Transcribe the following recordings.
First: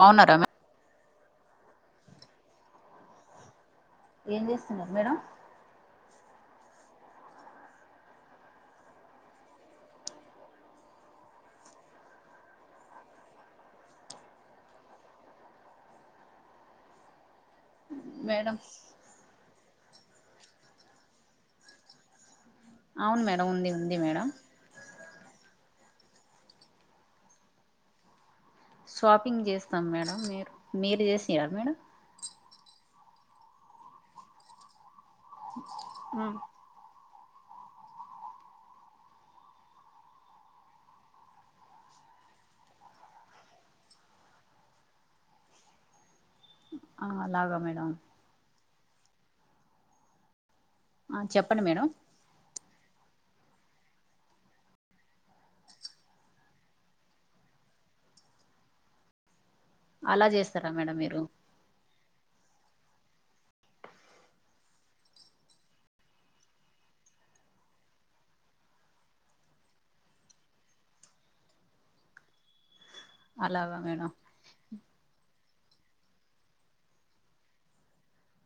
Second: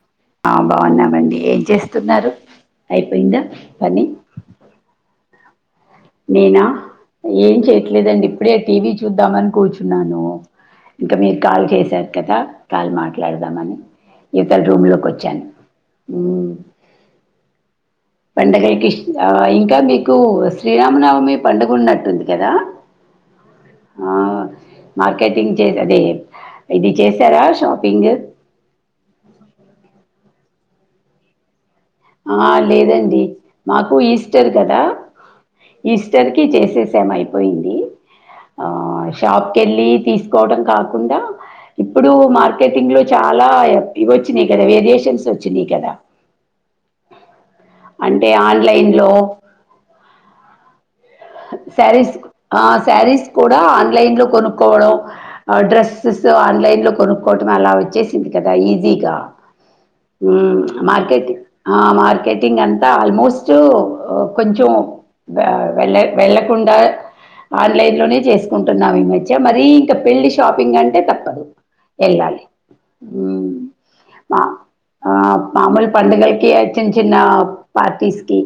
బావున్నారా మే ఆ బాగున్నామండి ఏం చేస్తున్నారు అయిపోయిందా ప ఏం చేస్తున్నారు మేడం నేనా ఏం చెయట్లేదండి ఇప్పుడే టీవీ చూద్దామని కూర్చున్నాను ఇంకా మీర్ కాల్ చేసారు కదా కాల్ మాట్లాడుదామని ఇవ్ తల రూమ్ లో కోచ్చాను హు మ్ మేడం పండగలకి ఇష్ ఇంకా మీకు శ్రీరామనవమి పండుగ ఉన్నట్టుం కదా అవును మేడం ఉంది ఉంది ఆ మేడం మార్కెటింగ్ చే అదే ఇది చేసారా షాపింగ్ మీరజేసిరా మేడం ఆ లేదండి మాకు ఈస్టర్ కదా ఆ ఈస్టర్ కి చేసేసామైపోయింది ఆ షాప్ కెళ్ళి తీసుకోవడం కాకుండా ఇప్పుడు మార్కెటింగ్ లో చాలా ఇవి వచ్చినాయ్ కదా వేరియేషన్స్ వచ్చినాయ్ కదా ఆ లాగా మేడం లైన్ లో ఆ చెప్పండి మేడం సారీస్ ఆ సారీస్ కూడా ఆన్లైన్ లో కొనుక్కోవడం డ్రెస్సెస్ ఆన్లైన్ లో కొనుక్కోవటం అలా చేసింది కదా ఈజీ గా అలా మ్ చేస్తారా మేడం మీరు మార్కెట్ ఆమ టింగ్ అంతా ఆల్మోస్ట్ కొంచెం ఆ వెళ్లే వెళ్ళకుండ ఆన్లైన్ లోనే చేసుకుంటున్నాం ఈ మధ్య మరీ ఇంకా పెళ్లి షాపింగ్ అంటే తప్పదు ఎల్లాలి అలాగా మేడం ఆ! మామూలు పండుగలకి చిన్న చిన్న పార్టీస్ కి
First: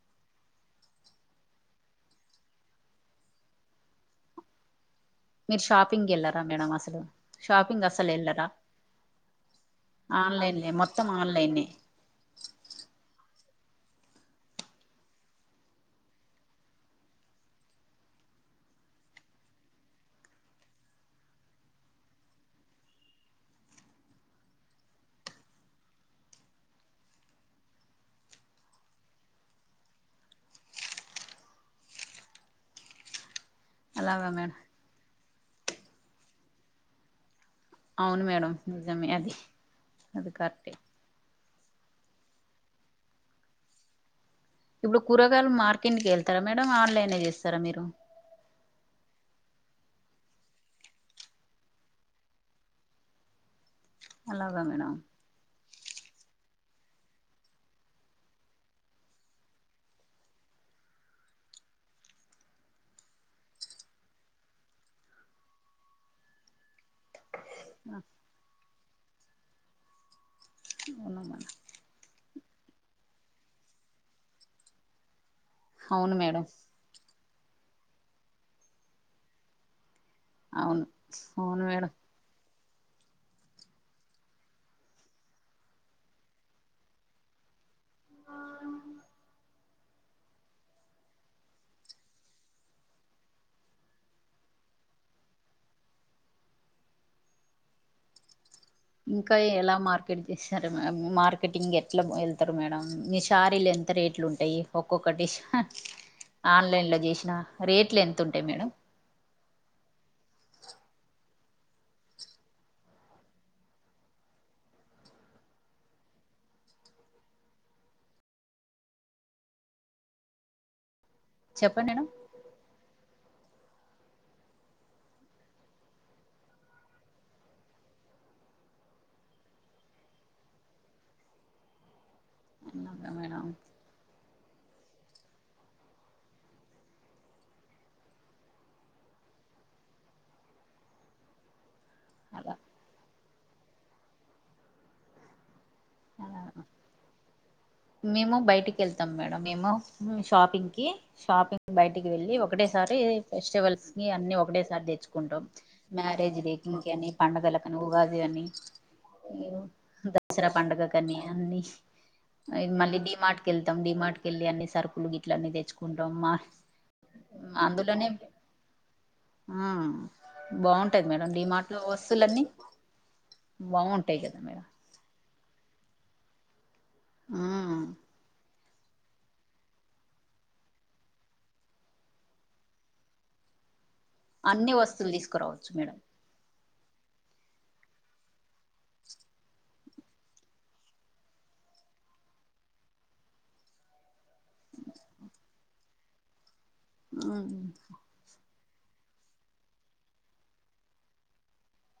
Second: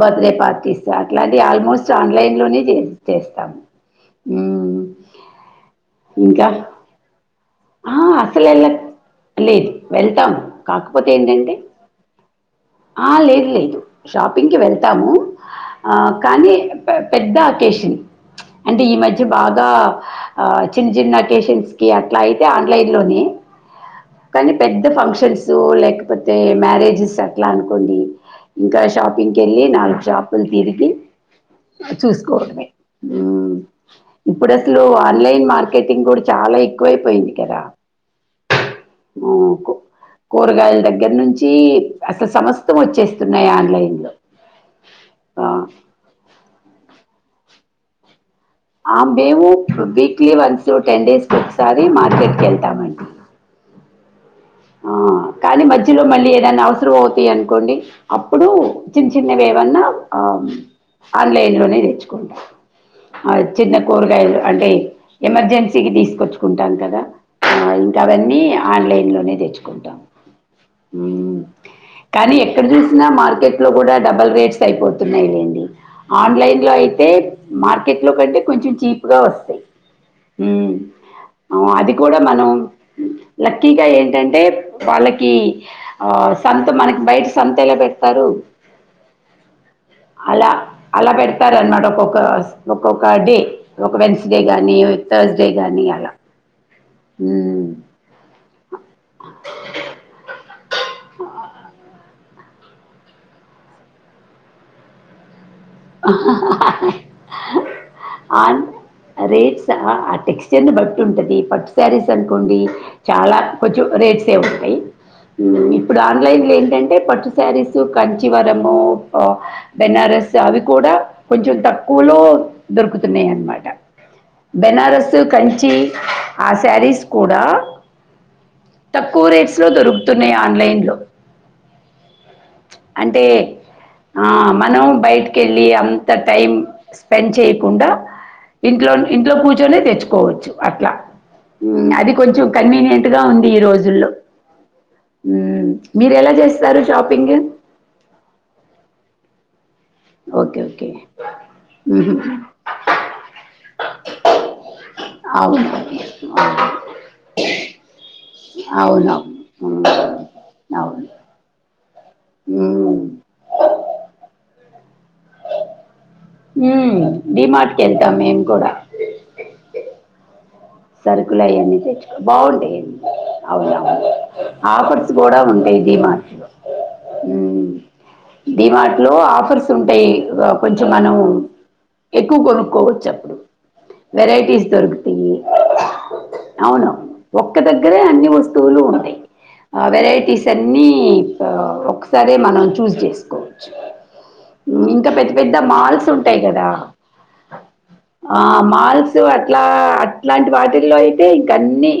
బర్త్డే పార్టీస్ అట్లాంటి ఆల్మోస్ స్ట్ ఆన్లైన్ లోనే చే చేస్తాము మ్ మీరు షాపింగేళ్ళర మేడం అసలు షాపింగ్ ఆ! అసలు వెళ్లరా అసలెళ్ళ లేదు వెళ్తాము కాకపోతే ఏంటంటే ఆన్లైనే ఆ లేదు లేదు షాపింగ్ కి వెళ్తాము ఆ కానీ పెద్ద అకేషన్ అంటే ఈ మధ్య బాగా ఆ చిన్న చిన్న అకేషన్స్ కి అట్లైతే ఆన్లైన్ లోనే కానీ పెద్ద ఫంక్షన్స్ లేకపోతే మ్యారేజెస్ అట్లా అనుకోండి ఇంకా షాపింగ్కి వెళ్ళి నాలుగు షాపులు తిరిగి చూసుకోవడమే మ్ అలాగా ఇప్పుడు మేడం అసలు ఆన్లైన్ మార్కెటింగ్ కూడా చాలా ఎక్కువైపోయింది కదా అవును మేడం ఆ నిజమే అది కు అది కరెక్టే కూరగాయల దగ్గర నుంచి ఛీ అసలు సమస్తం వచ్చేస్తున్నయ్ ఆన్లైన్ లో ఇప్పుడు కూరగాయలు మార్కెట్కి వెళ్తారా మేడమ్ ఆన్లైనే చేస్తార మీరు ఆ మేము వీక్లీ వన్స్ టెన్ డేస్ కోకసారి మార్కెట్ కి వెళ్తామండి బ్లాంక్ అలాగా మేడం మళ్ళీ ఏదైనా అవసరం అవుతాయ్ అనుకోండి అప్పుడు చిన్న చిన్నవి ఏమన్నా ఆ ఆన్లైన్ లోనే తెచ్చుకుంటా ఆ చిన్న కూరగాయలు అంటే ఎమర్జెన్సీకి తీసుకొచ్చుకుంటాం కదా ఆ ఇంకా అవన్నీ ఆన్లైన్ లోనే తెచ్చుకుంటాం అవునా మ్ మేడం కానీ ఎ క్కడ చూసినా మార్కెట్లో కూడా డబల్ రేట్స్ అయిపోతున్నాయ్ లేండి అవును మేడం ఆన్లైన్లో అయితే మార్కెట్ లో కంటే కొంచెం చీప్గా వస్తాయి మ్ అవును అవును మేడం అది కూడా మనం లక్కీగా ఏంటం టే వాళ్ళకి ఆ సంత మనకి బయట సంత ఎలా పెట్ స్తరు అలా అలా పెడుతారు అనమాట ఒక్కొక్క ఒక్కొక్క డే ఒక వెన్స్డే గాని థర్స్ డే గానీ అల మ్ ఇంకా ఎలా మార్కెట్ చేస్తారు మేమ్ మార్కెటింగ్ ఎట్లా వెళ్తరు మేడం మీ శారీలు ఎంత రే ట్లు ఉంటయ్ ఒక్కొక్కటి ఆన్లైన్లో చేసిన రేట్లు ఎంత ఉంటాయి ఆ మేడం అ రేట్ ఆ టెక్స్చర్ ని బట్టి ఉంటది పట్టు శారీస్ అనుకోండి చాలా కొంచెం రేట్స్ ఏ ఉంటా యి మ్ ఇప్పుడు ఆన్లైన్ లో ఏంటంటే పట్టు శారీస్ కంచివరము ఆ బెనారస్ అవి కూడా కొంచెం చెప్పండి మేడం తక్కువలో దొరుకుతున్నయ్ అన్నమాట్ ట బెనారసు కంచి ఆ శారీస్ కూడా తక్కువ రేట్స్ లో దొరుకుతున్నయ్ ఆన్లైన్ లో అవునా అంటే మేడం ఆ మనం బయటికెళ్ళి అంత టైం స్పెండ్ చేయకుండా ఇంట్లో ఇంట్లో కుర్చొనే తెచ్చుకోవచ్చు అట్ల మ్మ్ అది కొంచెం అలా కన్వీనియంట్ గా ఉంది ఈరోజుల్లో మ్మ్ మీరెలా అలా జేస్తారు షాపింగ్ మేము బైటికేళ్తాం మేడం మేము ఓకే షాపింగ్ కి ఓకే షాపింగ్ కి బైటికి ఉహు, వెళ్ళి ఒకటేసారి వెజిటేబుల్ అన్ని ఒకటేసారి దే చుకుంటాం అవును అవును మ్యారేజీడేకి అని పండగలకనో ఉగాది అనీ అవును ఉమ్, దసరా అవును పండగకని అన్ని అండ్ మళ్ళీ ఉమ్, డీమార్ కెళ్తాం ధీమార్కెలి అన్ని సరుకులు గీట్ల అన్ని తెచ్చుకుం ఉమ్ డిమార్ట్కెల్తం మేం కూడా ఆ బాగుంటది మేడం సరుకులు డిమార్ట్ అయ్యన్ని లో తెచ్చు వస్తువులన్నీ బాగుంటాయిండి అవును అవును బాగుంటాయి కదా మేడం ఆఫర్స్ గూడా ఉండేది మాక్ ఉమ్ డీ మాట్లో ఆఫర్స్ ఉంటాయి కొంచెం మనవ్ ఎక్కువ కొనుకోవచ్చు అప్పుడు వెరైటీస్ అన్ని వస్తువులు దొరుకుతయి తీసుకురావచ్చు మేడం అవును ఒక్క దగ్గరే అన్ని వస్తువులు ఉంటాయి ఆ వెరైటీస్ అన్ని ఆ ఒకసారే మనం చూస్ జేసుకోవచ్చు ఉమ్ ఇంకా పెద్ద పెద్ద మాల్స్ ఉంటాయి గదా మ్ ఆ మాల్స్ అట్లా అట్లాంటి వాటిల్లో అయితే ఇంక అన్ని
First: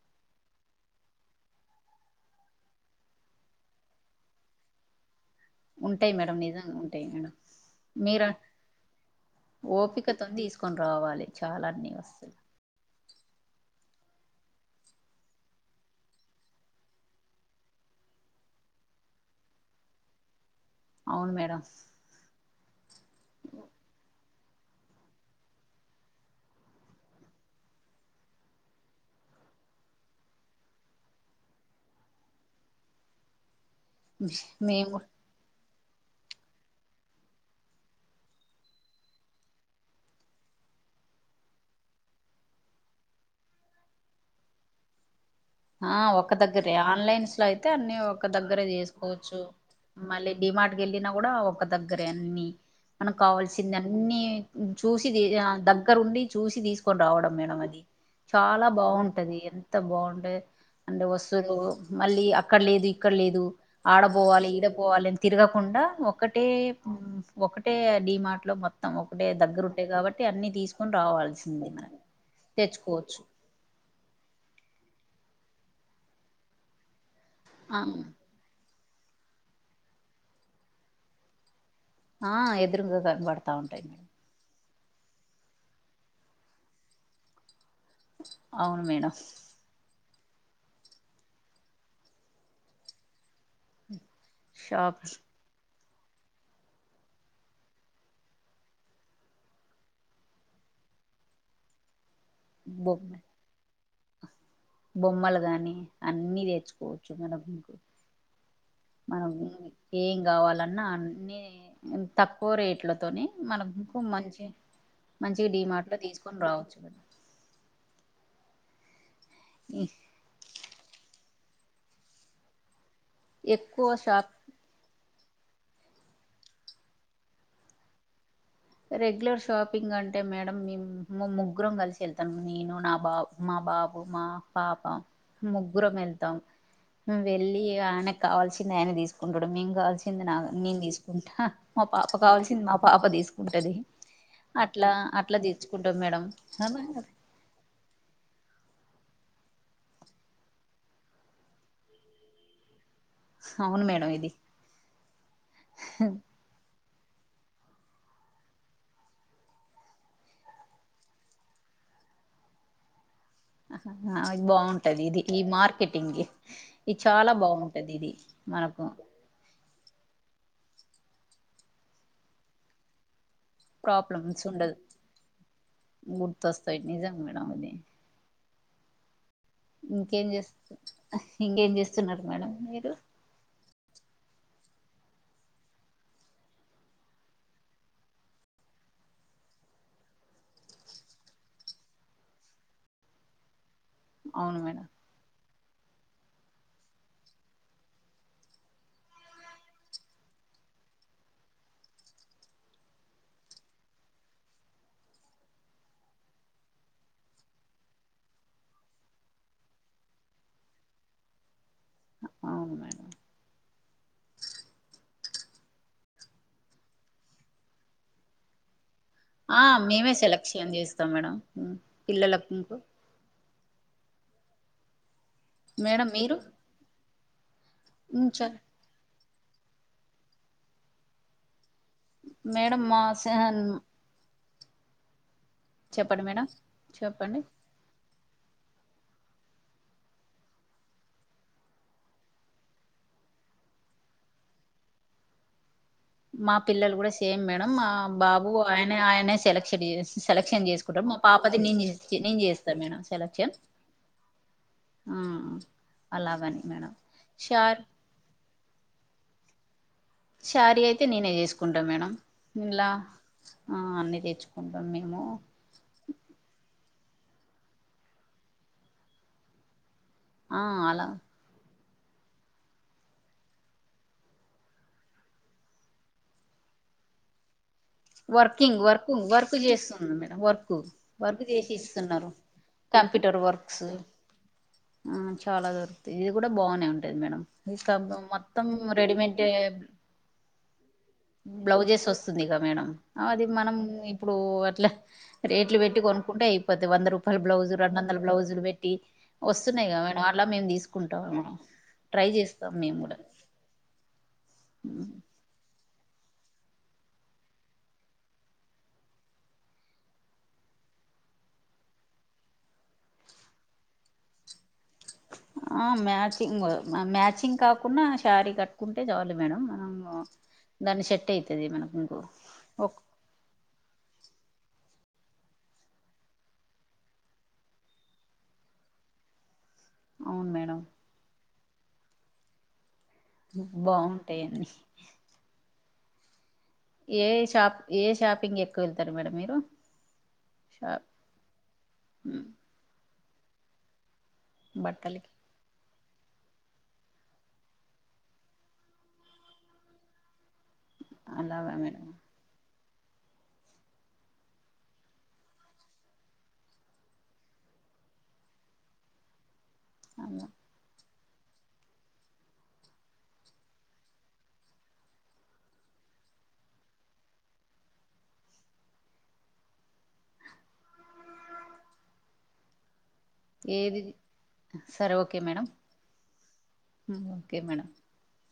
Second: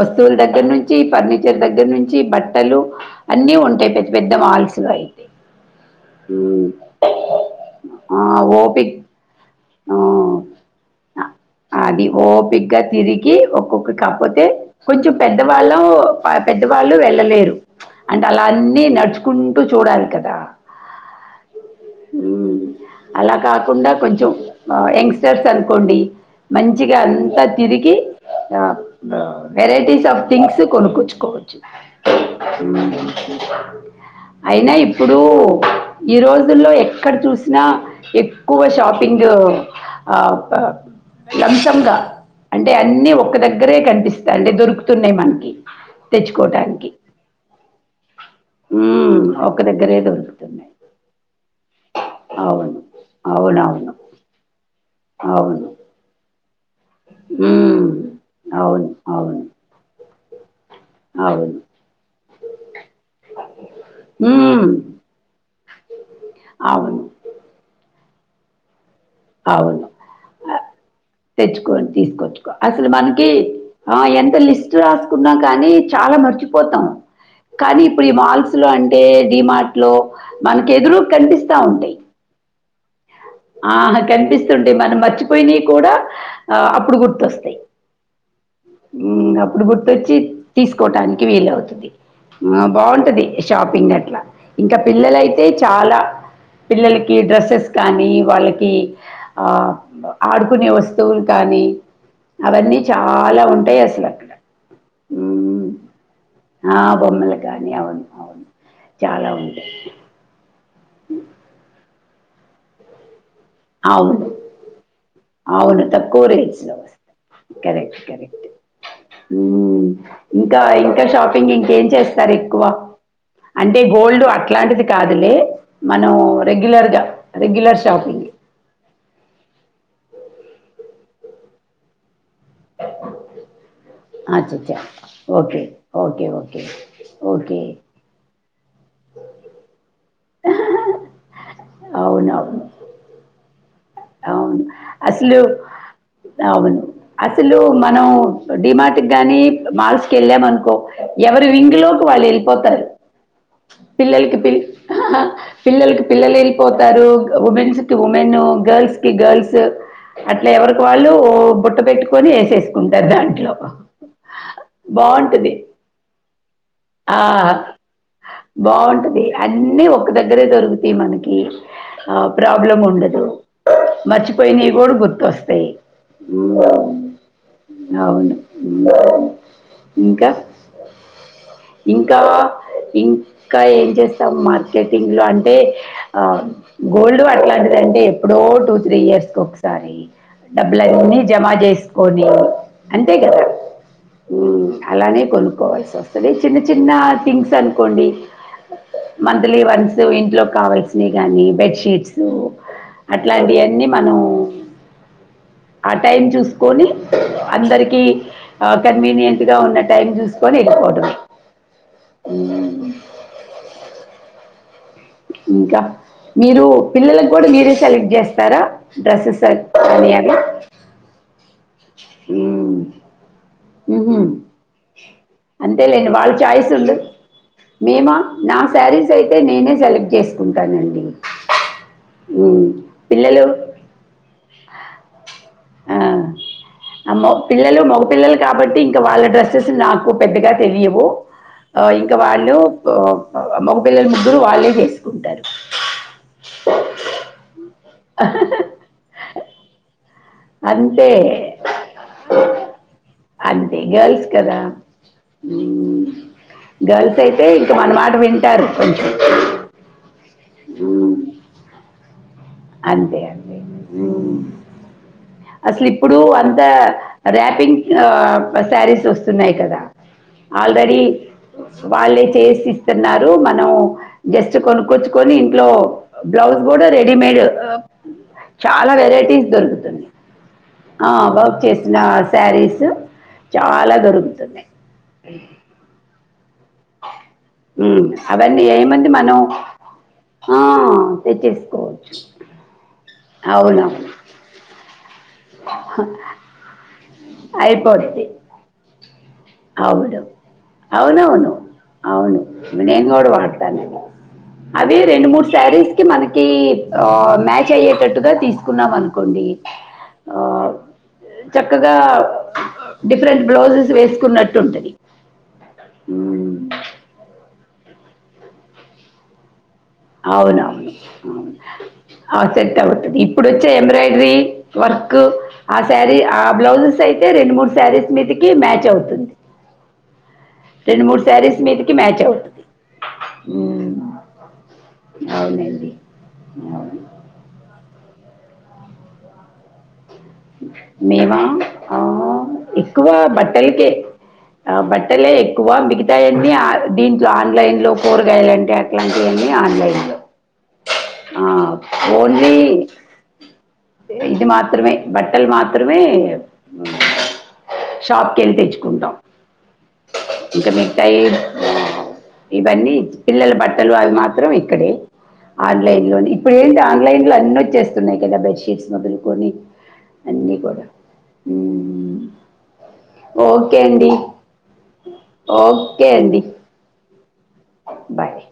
వస్తువుల దగ్గర నుంచి ఫర్నిచర్ దగ్గర నుంచి బట్టలు అన్ని ఉంటాయి పెద్ద పెద్ద మాల్ సున్నై ఉంటాయి మేడం నిజంగా ఉంటాయి మేడం మీర ఆ ఓపిక్ ఓపికతోన్ దిస్కొనిరవాలి అది ఓపిగ్గా తిరి గి ఒక్కొక్క కాపోతే కొంచెం పెద్దవాళ్ళు ఆపెద్దవాళ్ళు వెళ్ళలేరు అంటే అలా అన్ని నడుచుకుంటూ చూడాలి కదా అవును మేడం మ్మ్ అలా కాకుండా కొంచెం ఆ యంగ్స్టర్స్ అనుకోండి మంచిగా అంతా తిరిగి ఆ వెరైటీస్ ఆఫ్ థింగ్స్ కొనుక్కచ్చుకో చూ అయినా మేము ఇప్పుడు ఈ రోజుల్లో ఎక్కడ చూసినా ఎక్కువ షాపింగు ఆ లంశంగా అంటే అన్నీ ఒక్క దగ్గరే కనిపిస్తాయి అంటే దొరుకుతున్నాయి మనకు ఆ ఒక్క దగ్గరే ఆన్లైన్స్ లో అయితే అన్ని ఒక దగ్గరే ఉమ్, చెస్కోచ్చు ఒక్క దగ్గరే మళ్ళీ దొరుకుతున్నాయి డీమార్టుకెళ్లినా గూడ ఒక్క దగ్గరే అన్ని అవును అవునవును మనకావాల్సిందన్ని చూసి ధీ అ అవును దగ్గరుండి చూసి ధీసుకొని రావడం మేడం అది ఉమ్, చాలా అవును బావుంటది అవును ఎంత బావుంటాద్ అండు వస్తూలు అవును మళ్ళీ అక్కడ లేదు ఇక్కడ లేదు ఆడ బోవాలి ఉమ్, ఈడపోవాలి అని తిరగ కుండా ఒకటే అవును ఒకటే డిమార్ట్ లో మొ త్తం ఒకటే దగ్గరుంటై అవును గాబట్టి అన్ని ఆ, తీసుకొని రావాల్సిందే తెచ్చుకొని మనం తీసుకొచ్చుకో అసలు తెచ్చుకోవచ్చు మనకి ఆ ఎంత లిస్ట్ రాసుకున్నా కానీ చాలా మర్చిపోతాం కానీ ఆ ఇప్పుడు ఈ మాల్స్ లో అం టె డిమార్ట్ లో మనకేదురు కనిపిస్తా ఉంటాయి ఆ ఎదురుంగా కనబడతా ఆ ఉంటాయి మేడం కనిపిస్తుంటే మనం మర్చిపోయినాయ్ కూడా ఆ అప్పుడు గుర్తొస్తాయి అవును మేడం మ్మ్ అప్పుడుగుర్తోచ్చి తీసకోటానికి వీలవుతది ఆ బాగుంటది షాపింగ్ అట్లా ఇంకా షాప్ పిల్లలైతే చాలా పిల్లలకి డ్రెస్సెస్ కానీ వాళ్ళకి ఆ ఆడుకునే వస్తువులు కానీ అవన్నీ బొమ్మ చాలా ఉంటాయ్ అస బొమ్మలు గాని అన్నీ ఆ, తెచ్చుకోవచ్చు బొమ్మలు మనం ఇంక కానీ అవును అవును చాలా మనం ఉంటాయి ఏం కావాలన్నా అన్ని తక్కువ రేట్లతోనీ మనకు అవును మంచి మంచిగా అవును డిమార్ట్ లో తక్కువ తీసుకొని రేట్స్ లో రావచ్చు కదా కరెక్ట్ కరెక్ట్ మ్ ఇంకా ఇంకా షాపింగ్ ఇంకేం చేస్తారు ఎక్కువ అంటే ఎక్కువ గోల్డ్ షాప్ అట్లాంటిది కాదు లే మనం రెగ్యులర్ గా రెగ్యులర్ షాపింగే రెగ్యులర్ షాపింగ్ అంటే మేడం మేం ము ముగ్గురం కలిసి ఎల్ తమ్ నేను నా బాబ్ మా బాబ్ మా అచ్చా పాప ఓకే ముగ్గురం ఓకే వెళ్తాం ఓకే ఓకే వెళ్ళి ఇగ ఆయనకు కావల్సి నాయ్ ఆయనే తీసుకుంటాడు మేం కావాల్సింది నా నేను తీసుకుంటా మా పాప అవునవును కావాల్సింది అవును మా పాప తీసు కుంటది అవును అసలు మేడం అవును అసలు మనం డిమార్ట్ ట్ కానీ మాల్స్కి వెళ్ళామనుకో ఎవరీ వింగ్ిలోకి వాళ్ళు వెళ్ళిపోతారు అవును మేడం ఇది పిల్లలకి పిల్ పిల్లకి పిల్లలేళ్ళిపొత రూ వుమెన్స్కి వుమెన్ ను గర్ల్స్ కి గర్ల్స్ అట్లా ఎవరికి వాళ్ళు బుట్ట పెట్టుకొని ఏసేసుకుంటారు దాన్ హా బాగుంటది ఇది ఈ మార్కెటింగ్ ఇది ఆ చాలా బాగుంటది ఇది మనకు బాగుంటది అన్నీ ఒ ఒక దగ్గరే దొరుకుతాయి మనకి ఆ ప్రాబ్లం ఉండదు ప్రాబ్లమ్స్ మర్చిపోయినాయ్ ఉండదు కూడా గుర్తుొస్తాయి గుర్తొస్తాయి నిజం మేడం ఇది అవును మ్ ఇంకేం చేస హా ఇంకేం చేస్ ఇంకా ఇంకా ఏం చేస్తాము మార్కెటింగ్ లో అంటే ఆ గోల్డ్ అట్లాంటిదంటే ఎప్పుడో టూ త్రీ ఇయర్స్ ఒకసారి డబ్బులన్నీ జమ చేసుకొని అంతే కదా అవును మ్ మేడం అలానే కొనుక్కవాల్సి ఓస్తది చిన్న చిన్న థింగ్స్ అనుకోండి మంత్లీ వన్స్ ఇంట్లో కావల్సినవి గాని బెడ్షీట్స్ అట్లాంటియన్నీ మనం ఆ టైం చూసుకొని అందరికీ ఆ కన్వీనియంట్ గా ఉన్న టైం చూసుకొని పోవటమే అవును మేడం ఇంకా మీరు పిల్లలకు కూడా మీరే సెలెక్ట్ చేస్తారా డ్రెస్సెస్ ఆ అని మేమే అవి సెలెక్షన్ చేస్తాం మేడం మ్ పిల్లలకు మ్ హు అంతేలేండి మేడం వాళ్ళ మీరు చాయిస్ ఉంది మేము ఉమ్ చ నా శారీస్ సైతే నేనే సెలెక్ట్ చేసుకుంటానండి మ్మ్. మేడం మ స పిల్లలు న్ మేడం ఆ మొ చెప్పండి పిల్లలు మొగ పిల్లల్ కాబట్టి ఇంకా వాళ్ళ డ్రెస్సెస్ నాకు పెద్దగా తెలియవు ఆ ఇంకా వాళ్ళు ప ప మొగ పిల్లలు ముగ్గురు వాళ్ళే చేసుకుంటారు ఆ బాబు ఆయనఅయనే సెలెక్షన్ చేస్ సెలెక్షన్ చేసుకుంటాడ్ అంతే మా పాపది నేను చే నేను చేస్తా మేడం సెలక్ అంతే గర్ల్స్ కదా మ్ అలాగని మేడం గర్ల్స్ అయితే ఇంక షార్ మన మాట వింటారు కొంచెం శారీ అయితే నేనే చేసుకుంటా మేడం ఇలా అంతే అంతే ఆ అన్ని మ్ తెచ్చుకుంటాం మేము అసలు ఇప్పుడు అంత ర్యాపింగ్ శారీస్ వస్తున్నాయి కదా ఆ ఆల్రెడీ అలా వాళ్ళే చేసి ఇస్తున్నారు. మనం జస్ట్ కొనుక్కొచ్చుకొని ఇంట్లో బ్లౌజ్ కుడ రెడీమేడ్ వర్కింగ్ చాలా వర్కుంగ్ వెరైటీస్ వర్క్ దొరుకుతుంది చేస్తుంద్ మేడం వర్కు వర్క్ చేసి చేసిన ఇస్తున్నారు శారీస్ కంప్యూటర్ వర్క్స్ చాలా దొరుకుతున్నాయ్ ఆ చాలా దొర్కుతయ్ కూడా బానే ఉంటది మేడం ఉమ్, ఇంకంతా అవన్నీ మొత్తం ఏమంది మనం రెడీమేంటే ఆ తెచ్చేస్కోవచ్ వస్తుంది ఇక మేడం అది మనం ఇప్పుడు అట్ల రేట్లు పెట్టి కొన్కుంటే ఐపోద్ది వంద రూపా పల్ బ్లౌజ్ రెండందల్ అయిపోద్ది బ్లౌజులు వెట్టి వస్తున్నాయ్ గద మేడం అన్లా మేమ్ తీస్కుంటాం మ అవ్ను నెను గూడ వాడ్తానది అవి రెండు మూడ్ సార్ల్ కి మనకి ఆ మ్యాచ్ అయ్యేటట్టుగా తీస్కున్నాం అన్కోండి ఆ చక్కగా డిఫ్రెంట్ బ్లౌజెస్ వేస్కున్నట్టుంటది. ఆ మ్యాచింగు మ మ్యాచింగ్ కాకుంన్న శారీ కట్కుంటే చాలు మేడం. మనం అవునవును దాన్ని సెట్ అవ్ను అయితది మనకు ఇంకో ఆ సెట్ ఒక్ అవతది ఇప్పుడోచ్చే ఎంబ్రాయిడ్రీ వర్క్ ఆ శారీ ఆ బ్లౌజెస్ ఐతే రెండ్ మూడ్ శారీస్ మీదికి మ్యాచ్ అవుతుంది. అవును మేడం రెండు మూడ్ శారీస్ మీదికి మ్యాచ్ అవుతుంది. ఉమ్. బావుటాయన్నీ అవునండి ఇంగా ఏ షాప్ ఏ షాపింగ్ ఎక్కువెళ్తార్ మేడం మీరు షాప్ మేమా ఆ ఎక్కువ బట్టల్కే ఆ బట్టలకి బట్టలే ఎక్కువ మిగిత్ తయన్నీ అ దీంట్లో ఆన్లైన్ లో కూరగాయలంటే అట్లాంటివన్ని ఆన్లైన్ లో ఆ అలాగా మేడం ఓన్లీ ఇది మాత్రమే బట్టల్ మాత్రమే అ షాప్ కెళ్ళి తెచ్చుకుంటాం. అలా ఇకా మిగతాయి ఇవన్నీ పిల్లల బట్టలు అవి మాత్రం ఇక్కడే ఆన్లైన్ లోని ఇప్పుడెంటి ఆన్లైన్ లో అన్ని వచ్చేస్తున్నాయ్ కదా బెడ్ షీట్స్ మొదుల్కొని అన్నీ కూడా ఉమ్ ఓకే ఏది ఆండి సరే ఓకే మేడం ఓకే ఆండి ఓకే మేడం బాయ్